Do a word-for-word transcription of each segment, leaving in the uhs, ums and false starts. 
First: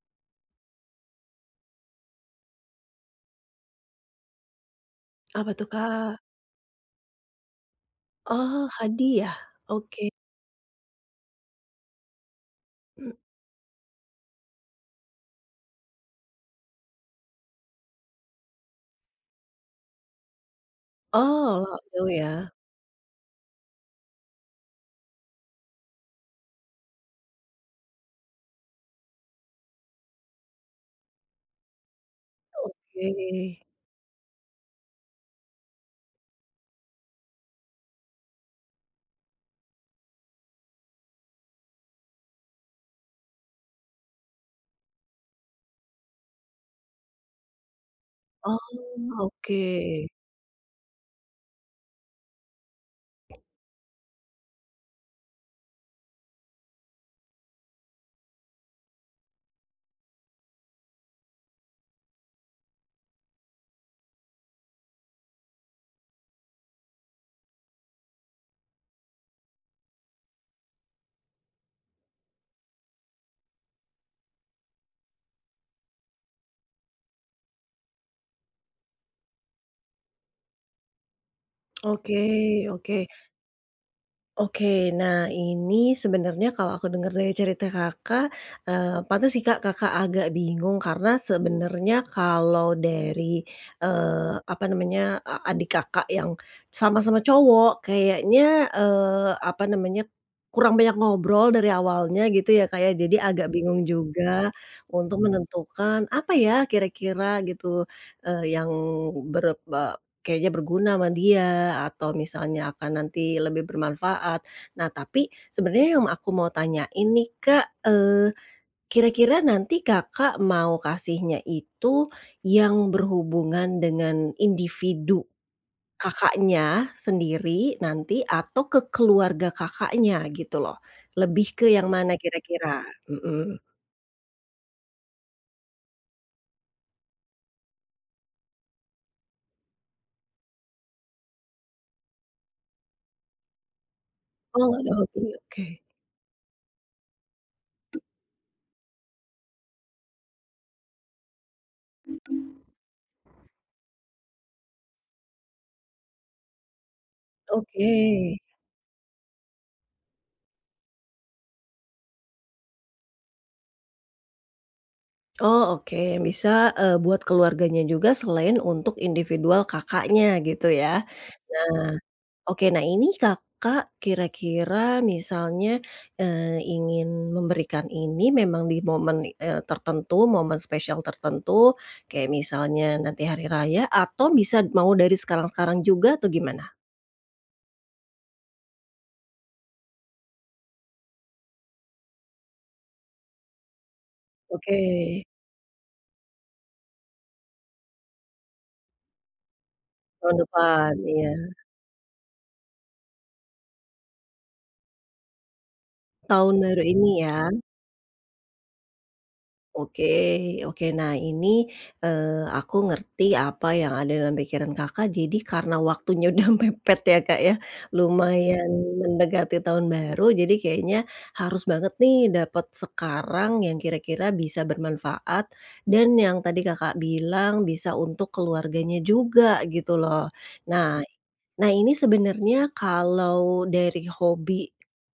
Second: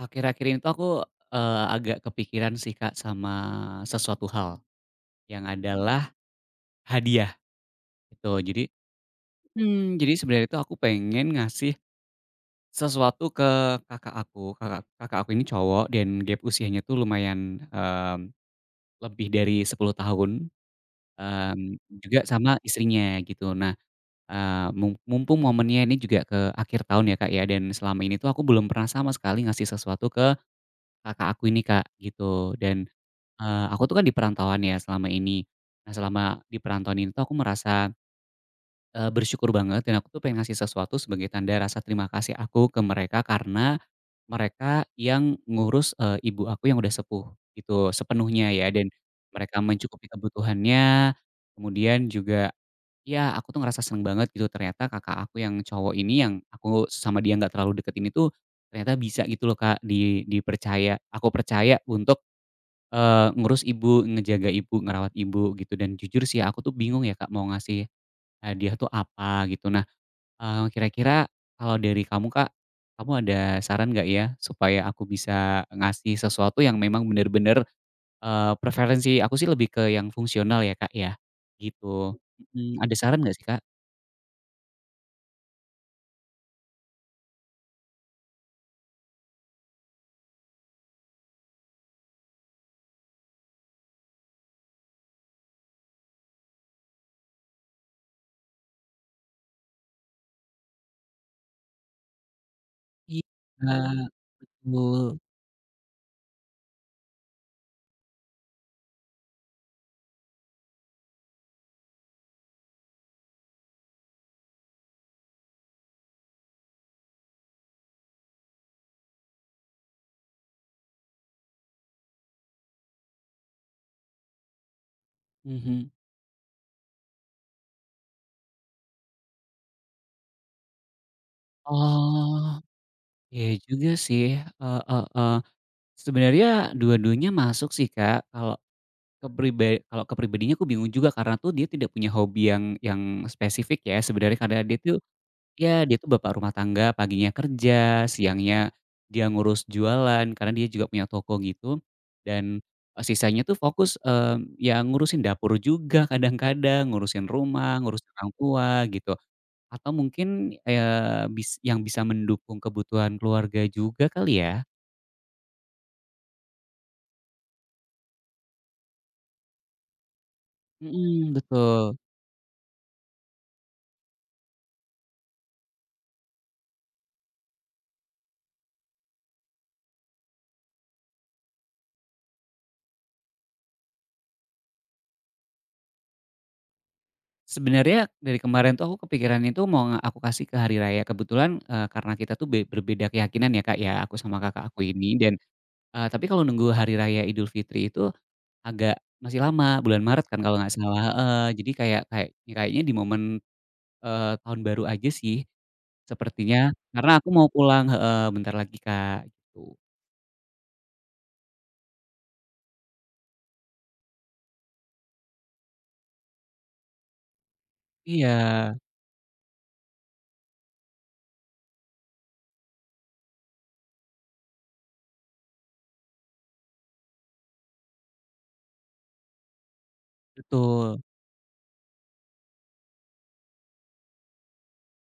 Akhir-akhir ini tuh aku, eee, agak kepikiran sih Kak sama sesuatu hal, yang Apa tuh, adalah Kak? hadiah gitu. Oh, Jadi hadiah? Mmm. mhm, Oke. jadi sebenarnya itu aku pengen ngasih mmm, sesuatu ke kakak aku. Kakak kakak aku ini cowok dan gap usianya tuh lumayan, mmm, lebih dari sepuluh tahun, oh, mmm, lauk pauk juga ya? sama istrinya gitu. Nah, eee, mum mumpung momennya ini juga ke akhir tahun ya Kak ya, dan selama ini tuh aku belum pernah sama sekali ngasih sesuatu ke kakak aku ini Kak gitu, dan Eee, Oke. aku tuh kan di perantauan ya selama ini. Nah, selama di perantauan ini tuh aku merasa, eee, bersyukur banget dan aku tuh pengen ngasih sesuatu sebagai tanda rasa terima kasih aku ke mereka, karena mereka yang ngurus, eee, ibu aku yang udah sepuh gitu sepenuhnya Oh, ya, dan mereka oke. mencukupi kebutuhannya, kemudian juga ya aku tuh ngerasa seneng banget gitu ternyata kakak aku yang cowok ini, yang aku sama dia nggak terlalu deket ini tuh ternyata bisa gitu loh Kak, di dipercaya, aku percaya untuk Eee, ngurus ibu, ngejaga ibu, ngerawat ibu gitu. Dan jujur sih ya, aku tuh bingung ya Kak mau ngasih hadiah tuh apa gitu. Nah, eee, kira-kira kalau dari kamu Kak, kamu ada saran nggak ya supaya aku bisa ngasih sesuatu yang memang bener-bener, eee, preferensi aku sih lebih ke yang fungsional ya Kak ya, gitu. Oke Mhm, ada oke. saran nggak sih Kak? Oke, nah ini sebenarnya kalau aku dengar dari cerita Kakak, eee, pantes sih Kak, Kakak agak bingung karena sebenarnya kalau dari, eee, apa namanya, a adik Kakak yang sama-sama cowok kayaknya, eee, apa namanya, kurang banyak ngobrol dari awalnya gitu ya kayak jadi Iya, agak bingung juga betul. untuk menentukan apa ya kira-kira gitu, eee, yang ber eh, Kayaknya berguna sama dia atau misalnya akan nanti lebih bermanfaat. Nah, tapi sebenarnya yang aku mau tanya ini Kak, eee, kira-kira nanti Kakak mau kasihnya itu yang berhubungan dengan individu Mhm. Kakaknya sendiri nanti atau ke keluarga Kakaknya gitu loh? Lebih ke yang mana Oh, kira-kira? ya Mhm. juga sih, heeh heeh. Sebenarnya dua-duanya masuk sih Kak. Kalau Kepribe kalau kepribadiannya aku bingung juga, karena tuh dia tidak punya hobi yang yang spesifik ya sebenarnya, Oh, karena dia nggak ada tuh hobi, oke. ya dia tuh bapak rumah tangga, paginya kerja, siangnya dia ngurus jualan karena dia juga punya toko gitu, dan eee, sisanya tuh fokus, mmm, ya ngurusin dapur juga kadang-kadang, ngurusin rumah, Oke. ngurusin orang tua gitu, atau mungkin, eee, bis yang bisa mendukung kebutuhan keluarga juga kali ya? Oh oke, bisa, eee, buat keluarganya juga selain untuk individual Kakaknya gitu ya. Mhm, betul. Oke, nah ini Kakak kira-kira misalnya, eee, ingin memberikan ini memang di momen, eee, tertentu, momen spesial tertentu, kayak misalnya nanti hari raya atau bisa mau dari sekarang-sekarang juga atau gimana? Sebenarnya dari kemarin tuh aku kepikiran itu mau nge aku kasih ke hari raya. Kebetulan, eee, karena kita tuh be berbeda keyakinan ya Kak ya, aku sama kakak aku Oke, ini, dan eee, tapi kalau nunggu hari raya Idul Fitri itu agak masih lama, bulan Maret tahun kan kalau nggak depan, salah, ya. heeh. Jadi kayak kayak ya kayaknya di momen, eee, tahun baru aja sih Tahun sepertinya, baru karena ini aku ya? mau pulang, heeh, bentar lagi Kak, gitu. Oke oke. Nah ini, eee, aku ngerti apa yang ada dalam pikiran Kakak, jadi karena waktunya udah mepet ya, Kak, ya, Iya, lumayan mendekati tahun baru, jadi kayaknya harus banget nih dapat sekarang yang kira-kira bisa bermanfaat dan yang tadi Kakak bilang bisa untuk keluarganya juga gitu loh. Nah betul. Nah ini sebenarnya kalau dari hobi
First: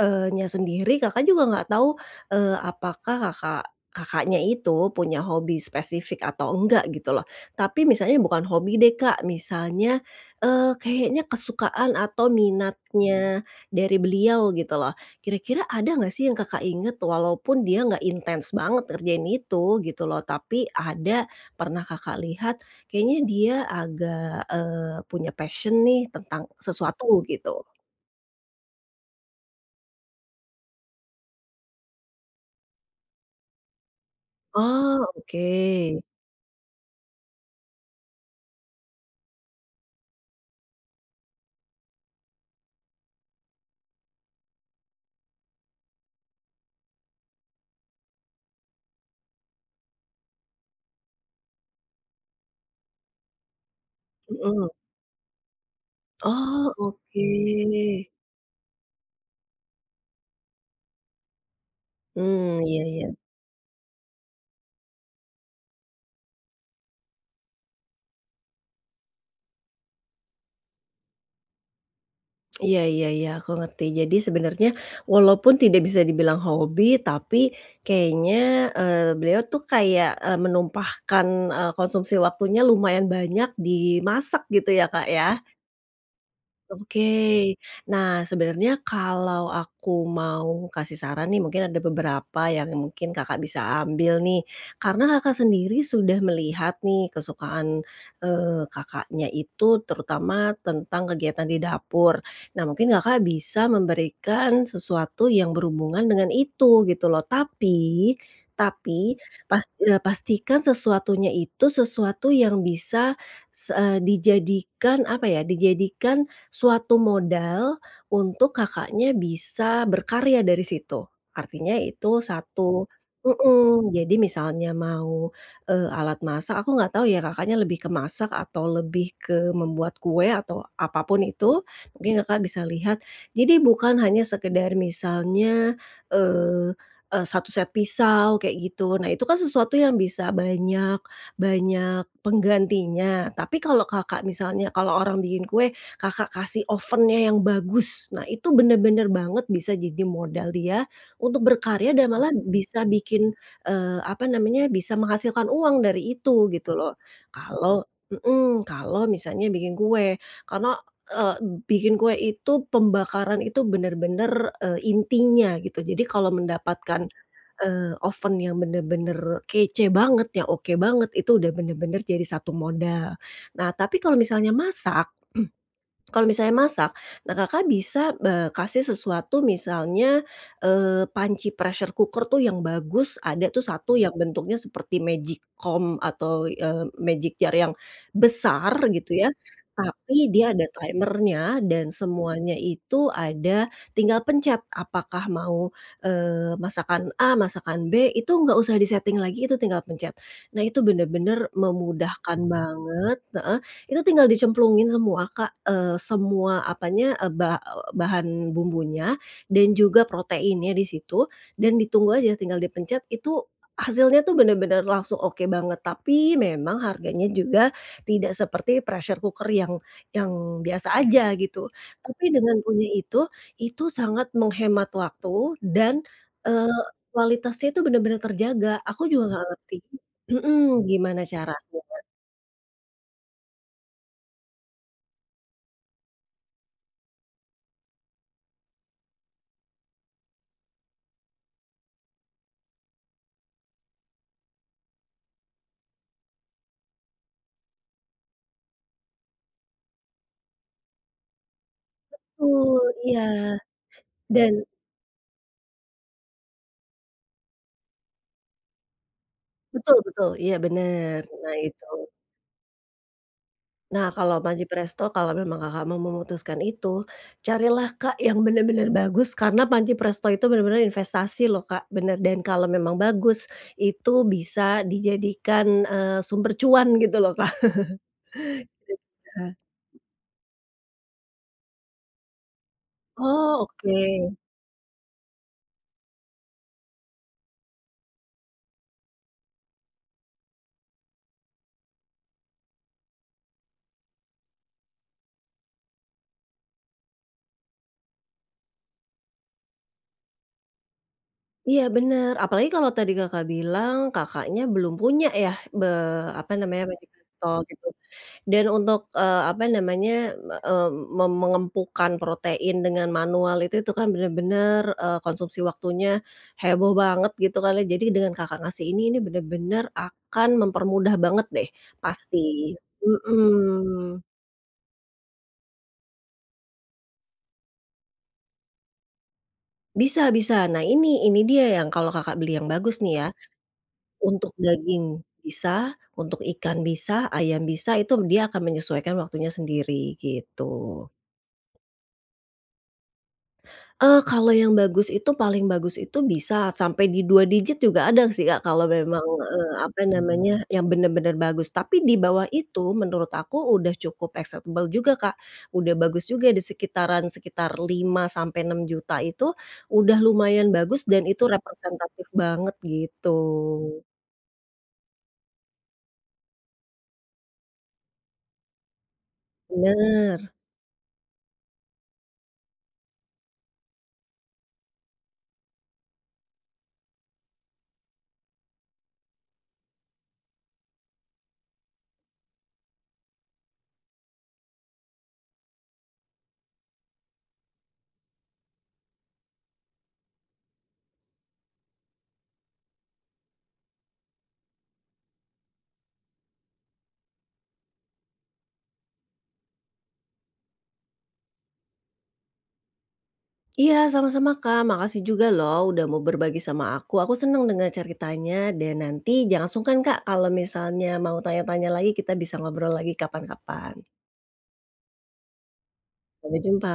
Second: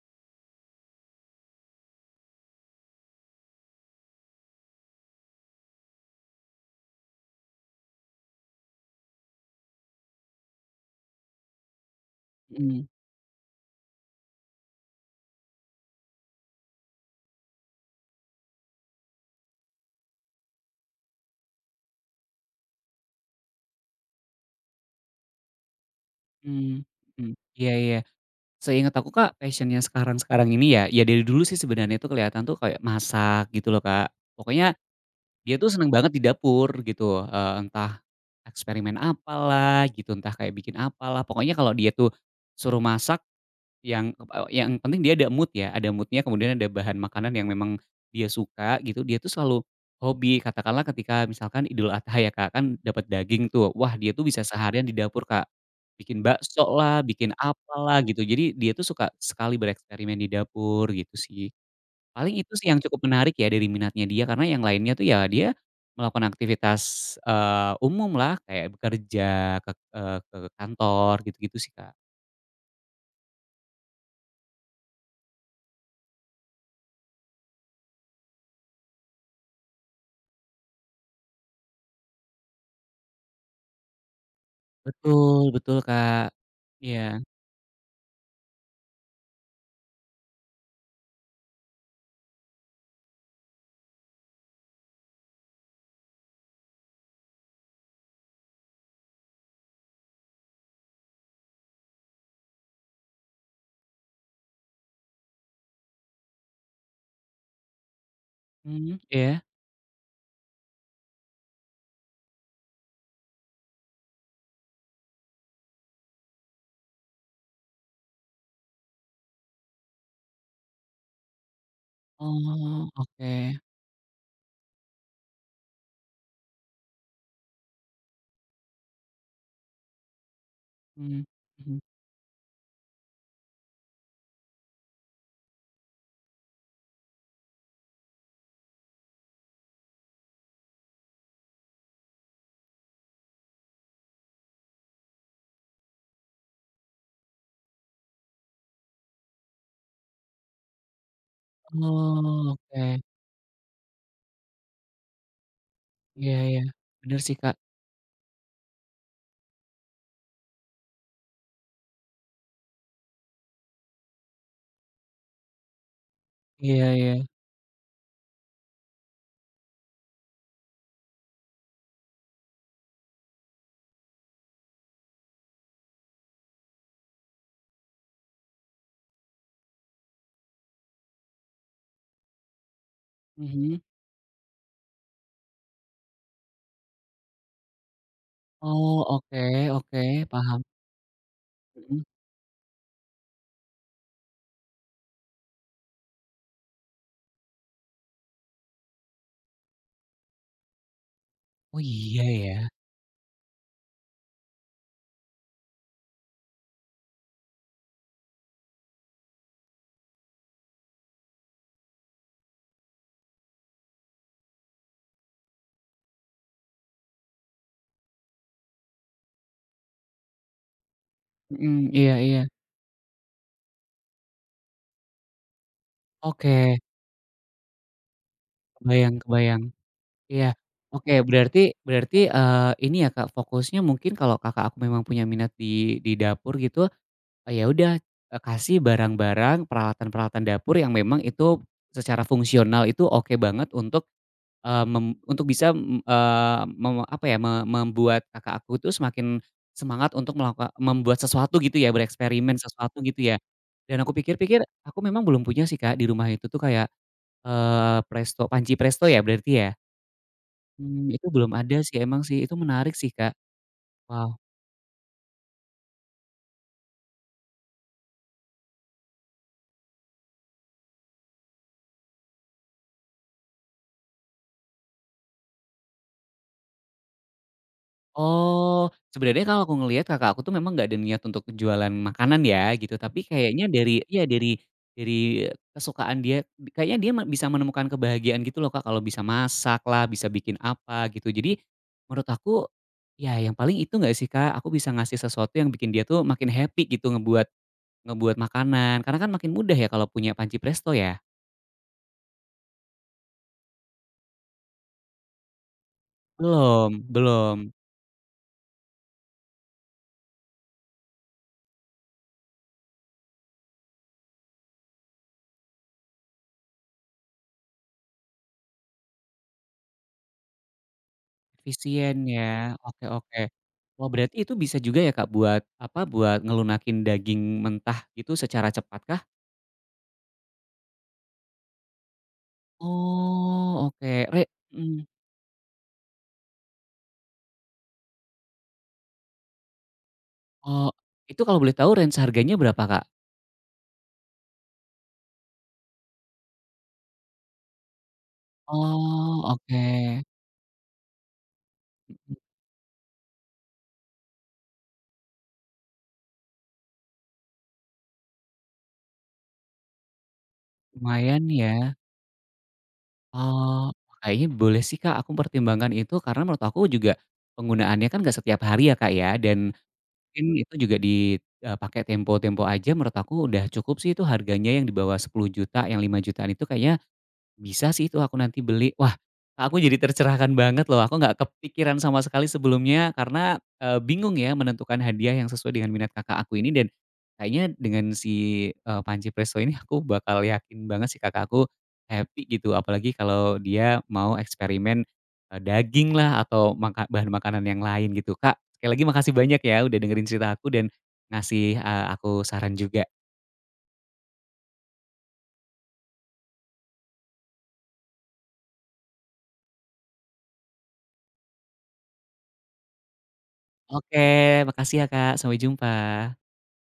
eee, nya sendiri Kakak juga nggak tahu, eee, apakah Kakak Kakaknya itu punya hobi spesifik atau enggak gitu loh. Tapi misalnya bukan hobi deh Kak, misalnya, eee, kayaknya kesukaan atau Mhm, minatnya dari beliau gitu loh. Kira-kira ada nggak sih yang Kakak inget walaupun dia nggak intens banget ngerjain itu gitu loh, tapi ada pernah Kakak lihat kayaknya dia agak, eee, punya passion nih tentang mhm, sesuatu mhm. gitu. Iya, iya. Seingat aku Kak, passion-nya sekarang-sekarang ini ya, ya dari dulu sih sebenarnya itu kelihatan tuh kayak masak gitu loh Kak. Pokoknya Oh, oke. dia tuh seneng banget di dapur gitu, eee, entah eksperimen apalah gitu, entah kayak bikin apalah. Pokoknya kalau dia tuh suruh masak yang eee, yang penting dia ada mood ya, ada mood-nya, kemudian ada bahan makanan yang memang dia suka gitu, dia tuh selalu hobi. Katakanlah ketika misalkan Idul Adha ya Kak, kan dapat daging tuh, wah dia tuh bisa Mhm. seharian di dapur, Kak. Bikin Oh, baksolah, oke. bikin apalah gitu. Jadi dia tuh suka sekali bereksperimen di dapur gitu sih. Paling itu Hmm sih yang iya cukup iya. menarik ya dari minatnya dia, karena yang lainnya tuh ya dia melakukan aktivitas, eee, umumlah kayak bekerja, ke eee, ke kantor gitu-gitu sih Kak. Iya iya iya, aku ngerti. Jadi sebenarnya walaupun tidak bisa dibilang hobi, tapi kayaknya, eee, beliau tuh kayak, eee, menumpahkan, eee, konsumsi waktunya lumayan banyak di masak gitu ya, Kak, Betul, ya? betul Kak. Iya. Oke. Nah, sebenarnya kalau aku mau kasih saran nih, mungkin ada beberapa yang mungkin Kakak bisa ambil nih. Karena Kakak sendiri sudah melihat nih kesukaan, eee, Kakaknya itu terutama tentang kegiatan di dapur. Nah, mungkin Kakak bisa memberikan sesuatu yang berhubungan dengan itu, gitu loh. Tapi Mmm, tapi iya? pas eee, pastikan sesuatunya itu sesuatu yang bisa se eee, dijadikan, apa ya, dijadikan suatu modal untuk Kakaknya bisa berkarya dari situ. Artinya itu satu Oh, oke, mhm, jadi misalnya mau, eee, alat masak, aku nggak tahu ya Kakaknya lebih ke masak atau lebih ke membuat kue atau apapun mhm, itu, mhm. mungkin Kakak bisa lihat. Jadi bukan hanya sekedar misalnya, eee eee, satu set pisau kayak gitu. Nah itu kan sesuatu yang bisa banyak banyak penggantinya. Tapi kalau Kakak misalnya kalau orang bikin kue, Kakak kasih ovennya yang bagus. Nah, itu bener-bener banget bisa jadi modal dia untuk berkarya dan malah, mhm, Oh, bisa oke. bikin, eee, apa namanya, bisa menghasilkan uang dari Iya, itu iya. gitu loh. Bener sih Kak. Kalau mhm, kalau misalnya bikin kue, karena, eee, bikin kue itu pembakaran itu bener-bener, eee, intinya gitu. Jadi kalau Iya, mendapatkan, iya. eee, oven yang bener-bener kece banget, yang oke banget, itu udah bener-bener jadi satu modal. Nah, tapi kalau misalnya masak kalau misalnya masak, nah Kakak bisa, eee, kasih sesuatu misalnya, eee, panci pressure cooker tuh yang bagus, ada tuh Mhm. satu yang bentuknya seperti magic comb atau, eee, magic jar yang besar Oh, gitu ya, oke oke, tapi dia paham. ada timernya dan Mhm. semuanya itu ada tinggal pencet apakah mau, eee, masakan A, masakan B, itu nggak usah di-setting lagi, itu tinggal pencet. Nah itu bener-bener Oh, iya memudahkan ya? banget heeh, itu tinggal dicemplungin semua Kak, eee, semua apanya, eee, ba bahan bumbunya dan juga proteinnya di situ dan ditunggu aja tinggal dipencet itu hasilnya tuh bener-bener langsung oke banget. Tapi memang harganya juga tidak seperti pressure cooker yang yang biasa aja gitu. Mhm, iya Tapi iya. dengan punya itu, itu sangat menghemat waktu dan, Oke, eee, kualitasnya itu bener-bener terjaga. Aku kebayang, juga nggak kebayang. ngerti Iya. mhm, Oke, gimana berarti, caranya. berarti, eee, ini ya Kak, fokusnya mungkin kalau kakak aku memang punya minat di di dapur gitu. Eee, ya udah, eee, kasih barang-barang, peralatan-peralatan dapur yang memang itu secara fungsional itu oke banget untuk, eee, mem untuk bisa, m eee, mem apa ya, me membuat kakak aku tuh semakin semangat untuk melakuka membuat sesuatu gitu ya, bereksperimen Betul, sesuatu iya. gitu ya. Dan aku pikir-pikir, Dan aku memang belum punya sih Kak, di rumah itu tuh kayak, eee, presto panci presto ya berarti ya? betul betul, iya Mmm, bener, itu belum nah ada itu. sih, emang sih, itu menarik sih Kak. Nah Wah. kalau Panci Presto kalau memang Kakak mau memutuskan itu, carilah Kak yang bener-bener bagus karena Panci Presto itu bener-bener investasi loh Kak, bener dan kalau memang bagus, itu bisa dijadikan, eee, sumber cuan gitu loh Kak. Oh, sebenarnya Heeh. kalau aku ngelihat kakak aku tuh memang nggak ada niat untuk jualan makanan ya gitu, tapi Oh kayaknya oke, dari ya dari dari kesukaan dia, kayaknya dia me bisa menemukan kebahagiaan gitu loh Kak, kalau bisa masak lah, bisa bikin apa gitu. Jadi menurut aku, ya yang paling itu nggak sih Kak, aku bisa ngasih sesuatu yang bikin dia tuh makin happy gitu, ngebuat ngebuat makanan, karena kan makin mudah ya kalau punya panci presto ya? iya bener, apalagi kalau tadi Kakak bilang Kakaknya belum punya ya, be apa namanya, Panci Belum, Presto belum. gitu. Dan untuk, eee, apa namanya, eee, mem mengempukan protein dengan manual itu itu kan bener-bener, eee, konsumsi waktunya heboh banget gitu kali. Jadi dengan Kakak ngasih ini, ini bener-bener akan mempermudah banget deh, Efisien pasti. ya, oke oke. Wah, Mhm. berarti itu bisa juga ya Kak buat, apa, buat ngelunakin daging mentah gitu secara cepat kah? Bisa bisa. Nah ini ini dia yang kalau Kakak beli yang bagus nih ya, Oh oke, re untuk mhm, daging bisa, untuk ikan bisa, ayam bisa, itu dia akan menyesuaikan waktunya sendiri, oh, gitu. itu kalau boleh tahu range harganya berapa Kak? Eee, kalau yang bagus itu paling bagus itu bisa sampai di dua digit juga ada sih, Kak, kalau memang, Oh eee, oke, apa namanya, yang bener-bener bagus. Tapi di bawah itu menurut aku udah cukup acceptable juga, Kak, udah bagus juga di sekitaran sekitar lima sampai enam juta itu udah lumayan bagus dan lumayan itu ya. representatif banget Oh, gitu. kayaknya boleh sih Kak aku pertimbangkan itu, karena menurut aku juga penggunaannya kan nggak setiap hari ya Kak ya, dan mungkin Bener. itu juga di, eee, pakai tempo-tempo aja. Menurut aku udah cukup sih itu, harganya yang di bawah sepuluh juta, yang lima jutaan itu kayaknya bisa sih, itu aku nanti beli. Wah, aku jadi tercerahkan banget loh, aku nggak kepikiran sama sekali sebelumnya karena, eee, bingung ya menentukan hadiah yang sesuai dengan minat kakak aku ini. Dan kayaknya dengan si, eee, panci presto ini aku bakal yakin banget si kakak aku happy gitu, apalagi kalau dia mau eksperimen, eee, daging lah atau maka bahan makanan yang lain gitu. Kak, sekali lagi makasih banyak ya udah dengerin cerita aku dan ngasih, eee, aku saran juga. Iya, sama-sama Kak. Makasih juga loh udah mau berbagi sama aku. Aku seneng dengar ceritanya dan nanti jangan sungkan Kak kalau misalnya mau tanya-tanya lagi kita bisa ngobrol lagi kapan-kapan. Oke, makasih ya Kak, sampai jumpa. Sampai jumpa.